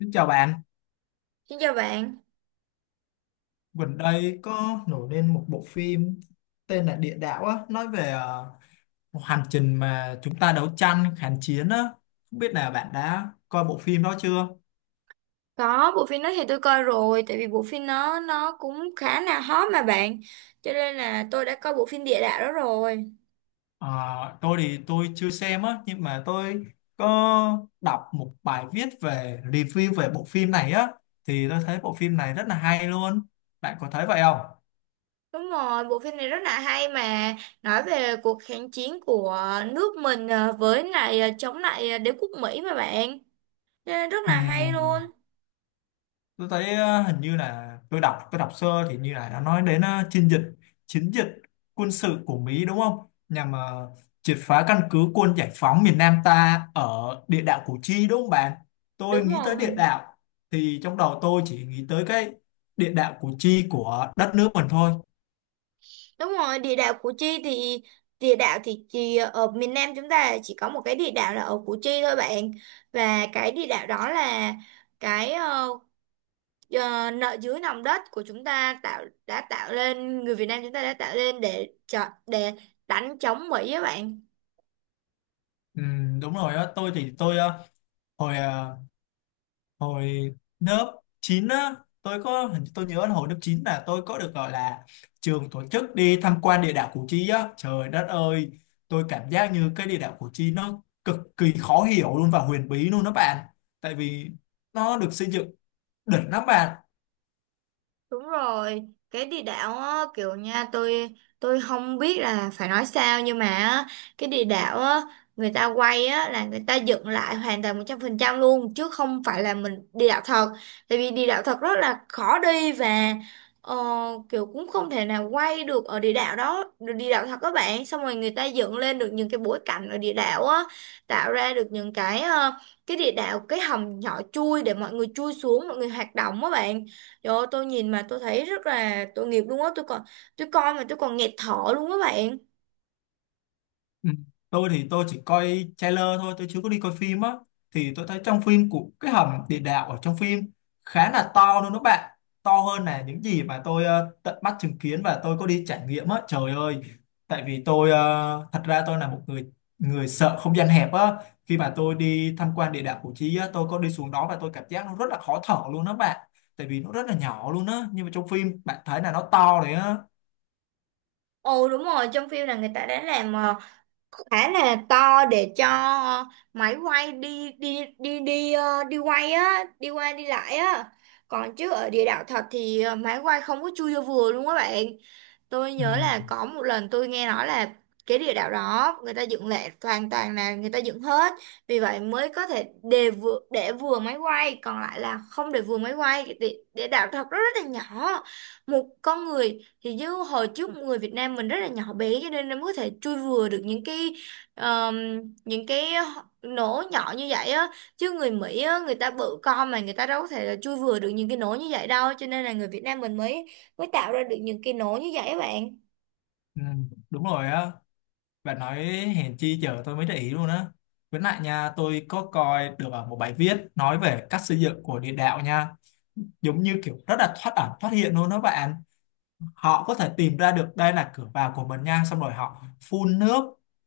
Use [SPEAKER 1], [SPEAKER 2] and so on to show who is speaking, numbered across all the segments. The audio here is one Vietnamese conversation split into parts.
[SPEAKER 1] Xin chào bạn,
[SPEAKER 2] Xin chào bạn.
[SPEAKER 1] gần đây có nổi lên một bộ phim tên là Địa Đạo á, nói về một hành trình mà chúng ta đấu tranh kháng chiến á. Không biết là bạn đã coi bộ phim đó chưa?
[SPEAKER 2] Có bộ phim đó thì tôi coi rồi, tại vì bộ phim nó cũng khá là hot mà bạn, cho nên là tôi đã coi bộ phim địa đạo đó rồi.
[SPEAKER 1] Ờ, tôi thì tôi chưa xem á, nhưng mà tôi có đọc một bài viết về review về bộ phim này á, thì tôi thấy bộ phim này rất là hay luôn. Bạn có thấy vậy không?
[SPEAKER 2] Đúng rồi, bộ phim này rất là hay mà nói về cuộc kháng chiến của nước mình với lại chống lại đế quốc Mỹ mà bạn. Cho nên rất là hay luôn.
[SPEAKER 1] Ừm, tôi thấy hình như là tôi đọc sơ thì như là nó nói đến chiến dịch quân sự của Mỹ đúng không, nhằm triệt phá căn cứ quân giải phóng miền Nam ta ở địa đạo Củ Chi, đúng không bạn? Tôi
[SPEAKER 2] Đúng
[SPEAKER 1] nghĩ tới
[SPEAKER 2] rồi,
[SPEAKER 1] địa đạo thì trong đầu tôi chỉ nghĩ tới cái địa đạo Củ Chi của đất nước mình thôi.
[SPEAKER 2] đúng rồi. Địa đạo Củ Chi thì địa đạo thì chỉ ở miền Nam chúng ta chỉ có một cái địa đạo là ở Củ Chi thôi bạn, và cái địa đạo đó là cái Ờ, nợ dưới nòng đất của chúng ta đã tạo lên người Việt Nam chúng ta đã tạo lên để đánh chống Mỹ á bạn.
[SPEAKER 1] Đúng rồi á. Tôi thì tôi hồi hồi lớp 9 á, tôi có hình tôi nhớ là hồi lớp 9 là tôi có được gọi là trường tổ chức đi tham quan địa đạo Củ Chi á. Trời đất ơi, tôi cảm giác như cái địa đạo Củ Chi nó cực kỳ khó hiểu luôn và huyền bí luôn đó bạn, tại vì nó được xây dựng đỉnh lắm bạn.
[SPEAKER 2] Đúng rồi, cái địa đạo á, kiểu nha tôi không biết là phải nói sao nhưng mà á, cái địa đạo á, người ta quay á, là người ta dựng lại hoàn toàn 100% luôn chứ không phải là mình địa đạo thật. Tại vì địa đạo thật rất là khó đi và ờ, kiểu cũng không thể nào quay được ở địa đạo đó, được địa đạo thật các bạn. Xong rồi người ta dựng lên được những cái bối cảnh ở địa đạo á, tạo ra được những cái cái địa đạo cái hầm nhỏ chui để mọi người chui xuống, mọi người hoạt động á bạn. Trời ơi, tôi nhìn mà tôi thấy rất là tội nghiệp luôn á tôi coi mà tôi còn nghẹt thở luôn á bạn.
[SPEAKER 1] Ừ. Tôi thì tôi chỉ coi trailer thôi, tôi chưa có đi coi phim á. Thì tôi thấy trong phim của cái hầm địa đạo ở trong phim khá là to luôn đó bạn. To hơn là những gì mà tôi tận mắt chứng kiến và tôi có đi trải nghiệm á. Trời ơi, tại vì tôi thật ra tôi là một người người sợ không gian hẹp á. Khi mà tôi đi tham quan địa đạo Củ Chi á, tôi có đi xuống đó và tôi cảm giác nó rất là khó thở luôn đó bạn. Tại vì nó rất là nhỏ luôn á, nhưng mà trong phim bạn thấy là nó to đấy á.
[SPEAKER 2] Ồ đúng rồi, trong phim là người ta đã làm khá là to để cho ờ, máy quay đi đi đi đi ờ, đi quay á đi qua đi lại á còn chứ ở địa đạo thật thì máy quay không có chui vô vừa luôn á bạn. Tôi
[SPEAKER 1] Ừ.
[SPEAKER 2] nhớ là có một lần tôi nghe nói là cái địa đạo đó người ta dựng lại hoàn toàn là người ta dựng hết vì vậy mới có thể để vừa máy quay còn lại là không để vừa máy quay. Cái địa đạo thật rất, rất là nhỏ, một con người thì như hồi trước người Việt Nam mình rất là nhỏ bé cho nên nó mới có thể chui vừa được ờm, những cái nổ nhỏ như vậy á chứ người Mỹ á người ta bự con mà người ta đâu có thể là chui vừa được những cái nổ như vậy đâu cho nên là người Việt Nam mình mới mới tạo ra được những cái nổ như vậy á bạn.
[SPEAKER 1] Ừ. Đúng rồi á. Bạn nói hèn chi giờ tôi mới để ý luôn á. Với lại nha, tôi có coi được ở một bài viết nói về cách xây dựng của địa đạo nha. Giống như kiểu rất là thoát ẩn thoát hiện luôn đó bạn, họ có thể tìm ra được đây là cửa vào của mình nha, xong rồi họ phun nước,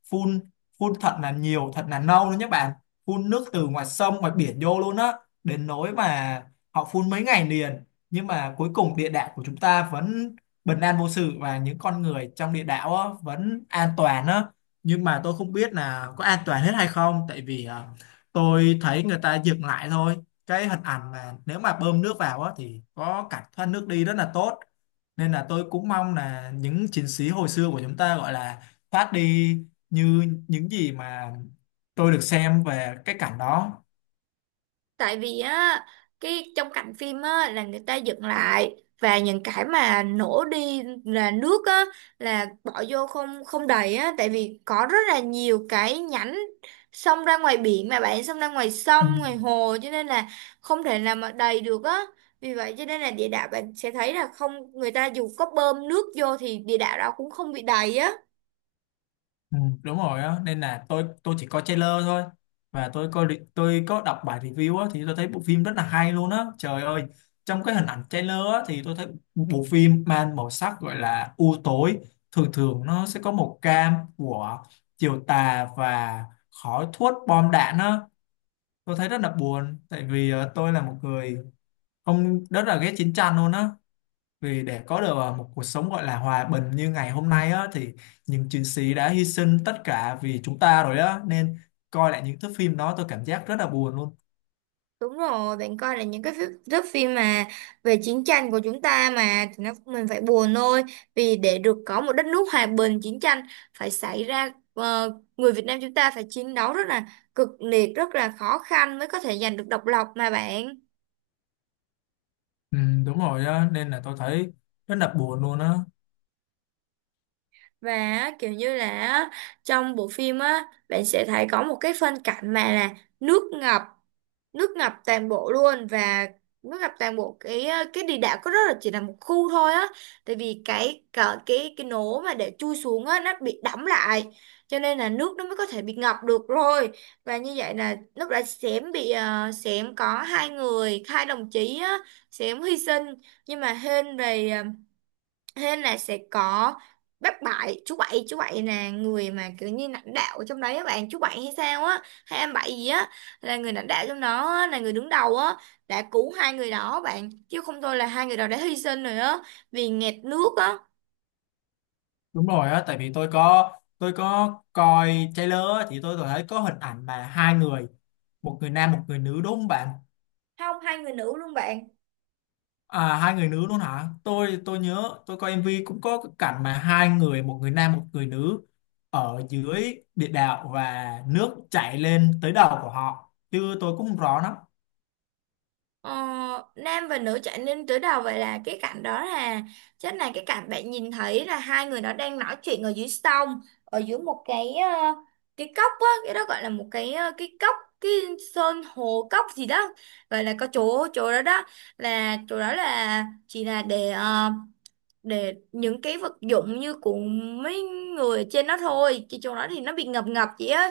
[SPEAKER 1] phun phun thật là nhiều thật là nâu luôn nhé bạn, phun nước từ ngoài sông ngoài biển vô luôn á, đến nỗi mà họ phun mấy ngày liền, nhưng mà cuối cùng địa đạo của chúng ta vẫn bình an vô sự và những con người trong địa đạo á, vẫn an toàn á. Nhưng mà tôi không biết là có an toàn hết hay không, tại vì à, tôi thấy người ta dựng lại thôi, cái hình ảnh mà nếu mà bơm nước vào á, thì có cảnh thoát nước đi rất là tốt, nên là tôi cũng mong là những chiến sĩ hồi xưa của chúng ta gọi là thoát đi như những gì mà tôi được xem về cái cảnh đó.
[SPEAKER 2] Tại vì á, cái trong cảnh phim á là người ta dựng lại và những cái mà nổ đi là nước á là bỏ vô không không đầy á, tại vì có rất là nhiều cái nhánh xông ra ngoài biển mà bạn, xông ra ngoài
[SPEAKER 1] Ừ.
[SPEAKER 2] sông ngoài hồ cho nên là không thể nào mà đầy được á. Vì vậy cho nên là địa đạo bạn sẽ thấy là không, người ta dù có bơm nước vô thì địa đạo đó cũng không bị đầy á.
[SPEAKER 1] Ừ, đúng rồi á, nên là tôi chỉ coi trailer thôi và tôi có đọc bài review á, thì tôi thấy bộ phim rất là hay luôn á. Trời ơi, trong cái hình ảnh trailer á thì tôi thấy bộ phim mang màu sắc gọi là u tối, thường thường nó sẽ có màu cam của chiều tà và khói thuốc bom đạn á. Tôi thấy rất là buồn, tại vì tôi là một người ông rất là ghét chiến tranh luôn á, vì để có được một cuộc sống gọi là hòa bình như ngày hôm nay á, thì những chiến sĩ đã hy sinh tất cả vì chúng ta rồi á, nên coi lại những thước phim đó tôi cảm giác rất là buồn luôn.
[SPEAKER 2] Đúng rồi, bạn coi là những thước phim mà về chiến tranh của chúng ta mà thì nó mình phải buồn thôi. Vì để được có một đất nước hòa bình, chiến tranh phải xảy ra, người Việt Nam chúng ta phải chiến đấu rất là cực liệt, rất là khó khăn mới có thể giành được độc lập mà bạn.
[SPEAKER 1] Ừ, đúng rồi á, nên là tôi thấy rất là buồn luôn á.
[SPEAKER 2] Và á, kiểu như là á, trong bộ phim á bạn sẽ thấy có một cái phân cảnh mà là nước ngập nước ngập toàn bộ luôn và nước ngập toàn bộ cái địa đạo, có rất là chỉ là một khu thôi á, tại vì cái nố mà để chui xuống á nó bị đẫm lại cho nên là nước nó mới có thể bị ngập được rồi. Và như vậy là lúc đã xém có hai đồng chí á xém hy sinh, nhưng mà hên về thế là sẽ có bác Bảy, chú Bảy, chú Bảy là người mà kiểu như lãnh đạo ở trong đấy á bạn, chú Bảy hay sao á, hay em Bảy gì á, là người lãnh đạo trong đó á, là người đứng đầu á, đã cứu hai người đó bạn, chứ không thôi là hai người đó đã hy sinh rồi á, vì nghẹt nước á.
[SPEAKER 1] Đúng rồi á, tại vì tôi có coi trailer á, thì tôi thấy có hình ảnh mà hai người, một người nam một người nữ, đúng không bạn?
[SPEAKER 2] Không, hai người nữ luôn bạn.
[SPEAKER 1] À, hai người nữ luôn hả? Tôi nhớ tôi coi MV cũng có cái cảnh mà hai người, một người nam một người nữ, ở dưới địa đạo và nước chảy lên tới đầu của họ, chứ tôi cũng không rõ lắm.
[SPEAKER 2] Ờ, Nam và nữ trở nên tứ đầu, vậy là cái cảnh đó là chắc là cái cảnh bạn nhìn thấy là hai người đó đang nói chuyện ở dưới sông, ở dưới một cái cốc á, cái đó gọi là một cái cốc, cái sơn hồ cốc gì đó, gọi là có chỗ chỗ đó đó, là chỗ đó là chỉ là để những cái vật dụng như của mấy người ở trên đó thôi, chứ chỗ đó thì nó bị ngập ngập chị á,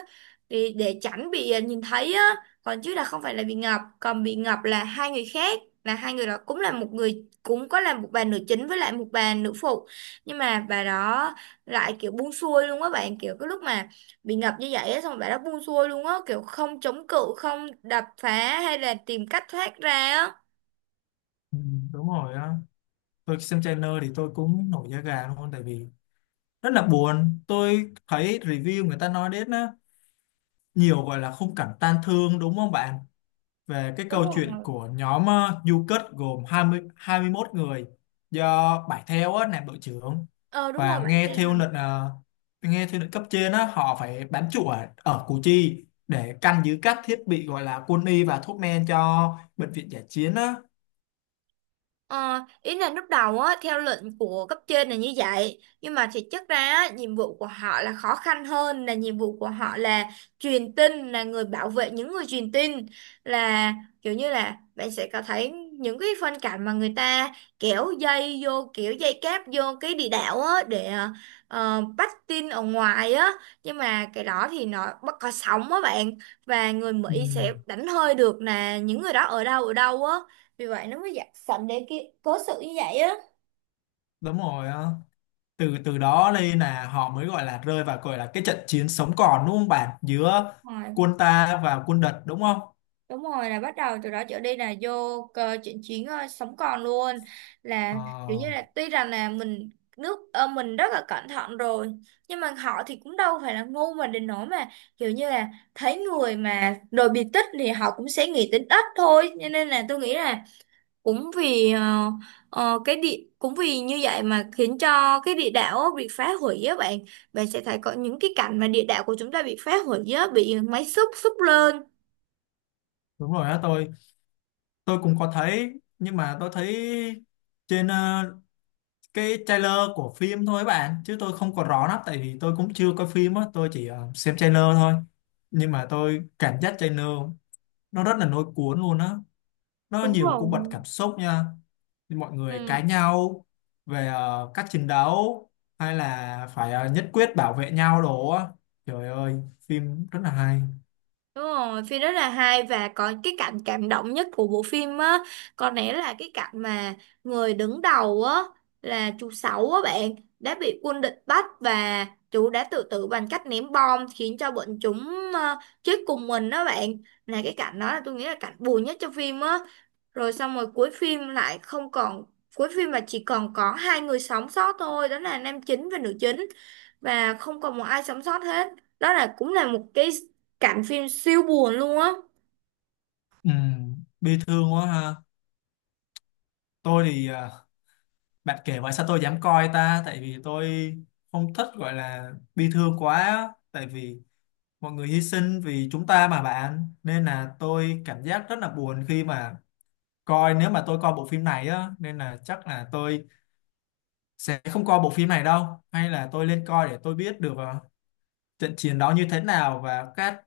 [SPEAKER 2] thì để tránh bị nhìn thấy á, còn chứ là không phải là bị ngập, còn bị ngập là hai người khác, là hai người đó cũng là một người, cũng có là một bà nữ chính với lại một bà nữ phụ, nhưng mà bà đó lại kiểu buông xuôi luôn á bạn, kiểu cái lúc mà bị ngập như vậy á xong rồi bà đó buông xuôi luôn á, kiểu không chống cự, không đập phá hay là tìm cách thoát ra á.
[SPEAKER 1] Ừ, đúng rồi á. Tôi xem trailer thì tôi cũng nổi da gà luôn, tại vì rất là buồn. Tôi thấy review người ta nói đến á, nhiều gọi là khung cảnh tan thương, đúng không bạn? Về cái
[SPEAKER 2] Đúng
[SPEAKER 1] câu chuyện
[SPEAKER 2] rồi.
[SPEAKER 1] của nhóm du kích gồm 20, 21 người, do Bảy Theo á, làm đội trưởng
[SPEAKER 2] Ờ đúng rồi
[SPEAKER 1] và
[SPEAKER 2] vậy thì.
[SPEAKER 1] nghe theo lệnh cấp trên á, họ phải bám trụ ở, ở Củ Chi để canh giữ các thiết bị gọi là quân y và thuốc men cho bệnh viện giải chiến á.
[SPEAKER 2] Ờ, ý là lúc đầu á, theo lệnh của cấp trên là như vậy, nhưng mà thực chất ra á, nhiệm vụ của họ là khó khăn hơn, là nhiệm vụ của họ là truyền tin, là người bảo vệ những người truyền tin, là kiểu như là bạn sẽ có thấy những cái phân cảnh mà người ta kéo dây vô, kiểu dây cáp vô cái địa đạo á để bắt tin ở ngoài á, nhưng mà cái đó thì nó bất có sóng á bạn, và người
[SPEAKER 1] Ừ,
[SPEAKER 2] Mỹ sẽ đánh hơi được là những người đó ở đâu á, vì vậy nó mới dạy sẵn để cái cố sự như vậy á.
[SPEAKER 1] đúng rồi á. Từ từ đó lên là họ mới gọi là rơi vào gọi là cái trận chiến sống còn, đúng không bạn, giữa
[SPEAKER 2] Rồi
[SPEAKER 1] quân ta và quân địch đúng không?
[SPEAKER 2] đúng rồi, là bắt đầu từ đó trở đi là vô cơ chuyện chiến sống còn luôn, là kiểu như
[SPEAKER 1] Ờ,
[SPEAKER 2] là tuy rằng là mình rất là cẩn thận rồi, nhưng mà họ thì cũng đâu phải là ngu mà đến nỗi mà kiểu như là thấy người mà đồ bị tích thì họ cũng sẽ nghĩ tính ít thôi, cho nên là tôi nghĩ là cũng vì như vậy mà khiến cho cái địa đạo á bị phá hủy á bạn, bạn sẽ thấy có những cái cảnh mà địa đạo của chúng ta bị phá hủy á, bị máy xúc xúc lên.
[SPEAKER 1] đúng rồi đó. Tôi cũng có thấy, nhưng mà tôi thấy trên cái trailer của phim thôi bạn, chứ tôi không có rõ lắm, tại vì tôi cũng chưa coi phim á, tôi chỉ xem trailer thôi. Nhưng mà tôi cảm giác trailer nó rất là lôi cuốn luôn á, nó
[SPEAKER 2] Đúng
[SPEAKER 1] nhiều
[SPEAKER 2] rồi.
[SPEAKER 1] cung bậc cảm xúc nha, mọi người cãi
[SPEAKER 2] Ừ.
[SPEAKER 1] nhau về cách chiến đấu hay là phải nhất quyết bảo vệ nhau đồ á. Trời ơi, phim rất là hay.
[SPEAKER 2] Đúng rồi, phim rất là hay và có cái cảnh cảm động nhất của bộ phim á, có lẽ là cái cảnh mà người đứng đầu á là chú Sáu á bạn đã bị quân địch bắt và chú đã tự tử bằng cách ném bom khiến cho bọn chúng chết cùng mình đó bạn. Là cái cảnh đó là tôi nghĩ là cảnh buồn nhất trong phim á. Rồi xong rồi cuối phim lại không còn, cuối phim mà chỉ còn có hai người sống sót thôi, đó là nam chính và nữ chính, và không còn một ai sống sót hết. Đó là cũng là một cái cảnh phim siêu buồn luôn á.
[SPEAKER 1] Bi thương quá ha. Tôi thì bạn kể vậy sao tôi dám coi ta, tại vì tôi không thích gọi là bi thương quá, tại vì mọi người hy sinh vì chúng ta mà bạn, nên là tôi cảm giác rất là buồn khi mà coi, nếu mà tôi coi bộ phim này á, nên là chắc là tôi sẽ không coi bộ phim này đâu, hay là tôi lên coi để tôi biết được trận chiến đó như thế nào và các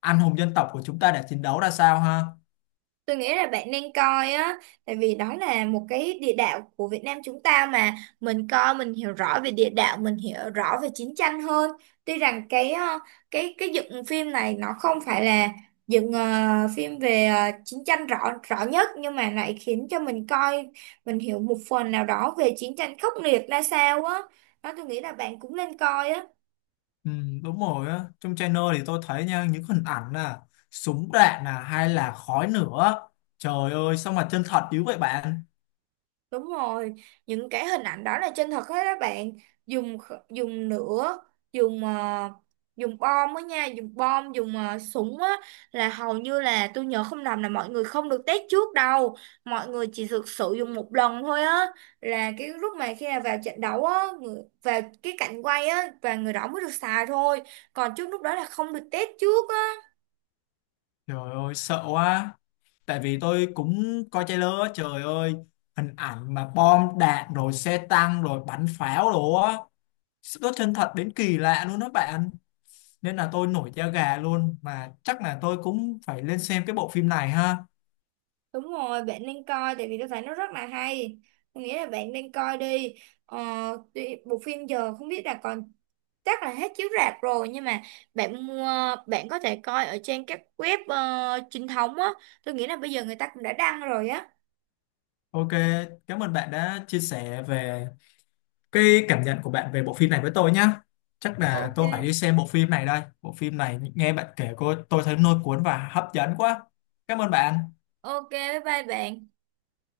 [SPEAKER 1] anh hùng dân tộc của chúng ta đã chiến đấu ra sao ha.
[SPEAKER 2] Tôi nghĩ là bạn nên coi á, tại vì đó là một cái địa đạo của Việt Nam chúng ta mà, mình coi mình hiểu rõ về địa đạo, mình hiểu rõ về chiến tranh hơn, tuy rằng cái cái dựng phim này nó không phải là dựng phim về chiến tranh rõ rõ nhất, nhưng mà lại khiến cho mình coi mình hiểu một phần nào đó về chiến tranh khốc liệt ra sao á, đó tôi nghĩ là bạn cũng nên coi á.
[SPEAKER 1] Ừ, đúng rồi á. Trong channel thì tôi thấy nha, những hình ảnh là súng đạn là hay là khói nữa, trời ơi sao mà chân thật dữ vậy bạn.
[SPEAKER 2] Đúng rồi, những cái hình ảnh đó là chân thật hết các bạn. Dùng lửa, dùng ờ, dùng bom á nha, dùng bom, dùng súng á, là hầu như là tôi nhớ không lầm là mọi người không được test trước đâu. Mọi người chỉ thực sự dùng một lần thôi á. Là cái lúc mà khi nào vào trận đấu á, vào cái cảnh quay á và người đó mới được xài thôi. Còn trước lúc đó là không được test trước.
[SPEAKER 1] Trời ơi sợ quá, tại vì tôi cũng coi trailer á. Trời ơi, hình ảnh mà bom đạn rồi xe tăng rồi bắn pháo đồ á, nó chân thật đến kỳ lạ luôn đó bạn, nên là tôi nổi da gà luôn, mà chắc là tôi cũng phải lên xem cái bộ phim này ha.
[SPEAKER 2] Đúng rồi, bạn nên coi tại vì tôi thấy nó rất là hay. Tôi nghĩ là bạn nên coi đi. Ờ, bộ phim giờ không biết là còn, chắc là hết chiếu rạp rồi nhưng mà bạn mua, bạn có thể coi ở trên các web chính thống á. Tôi nghĩ là bây giờ người ta cũng đã đăng rồi á.
[SPEAKER 1] Ok, cảm ơn bạn đã chia sẻ về cái cảm nhận của bạn về bộ phim này với tôi nhá. Chắc là tôi phải đi
[SPEAKER 2] OK.
[SPEAKER 1] xem bộ phim này đây, bộ phim này nghe bạn kể cô tôi thấy lôi cuốn và hấp dẫn quá. Cảm ơn bạn.
[SPEAKER 2] OK, bye bye bạn.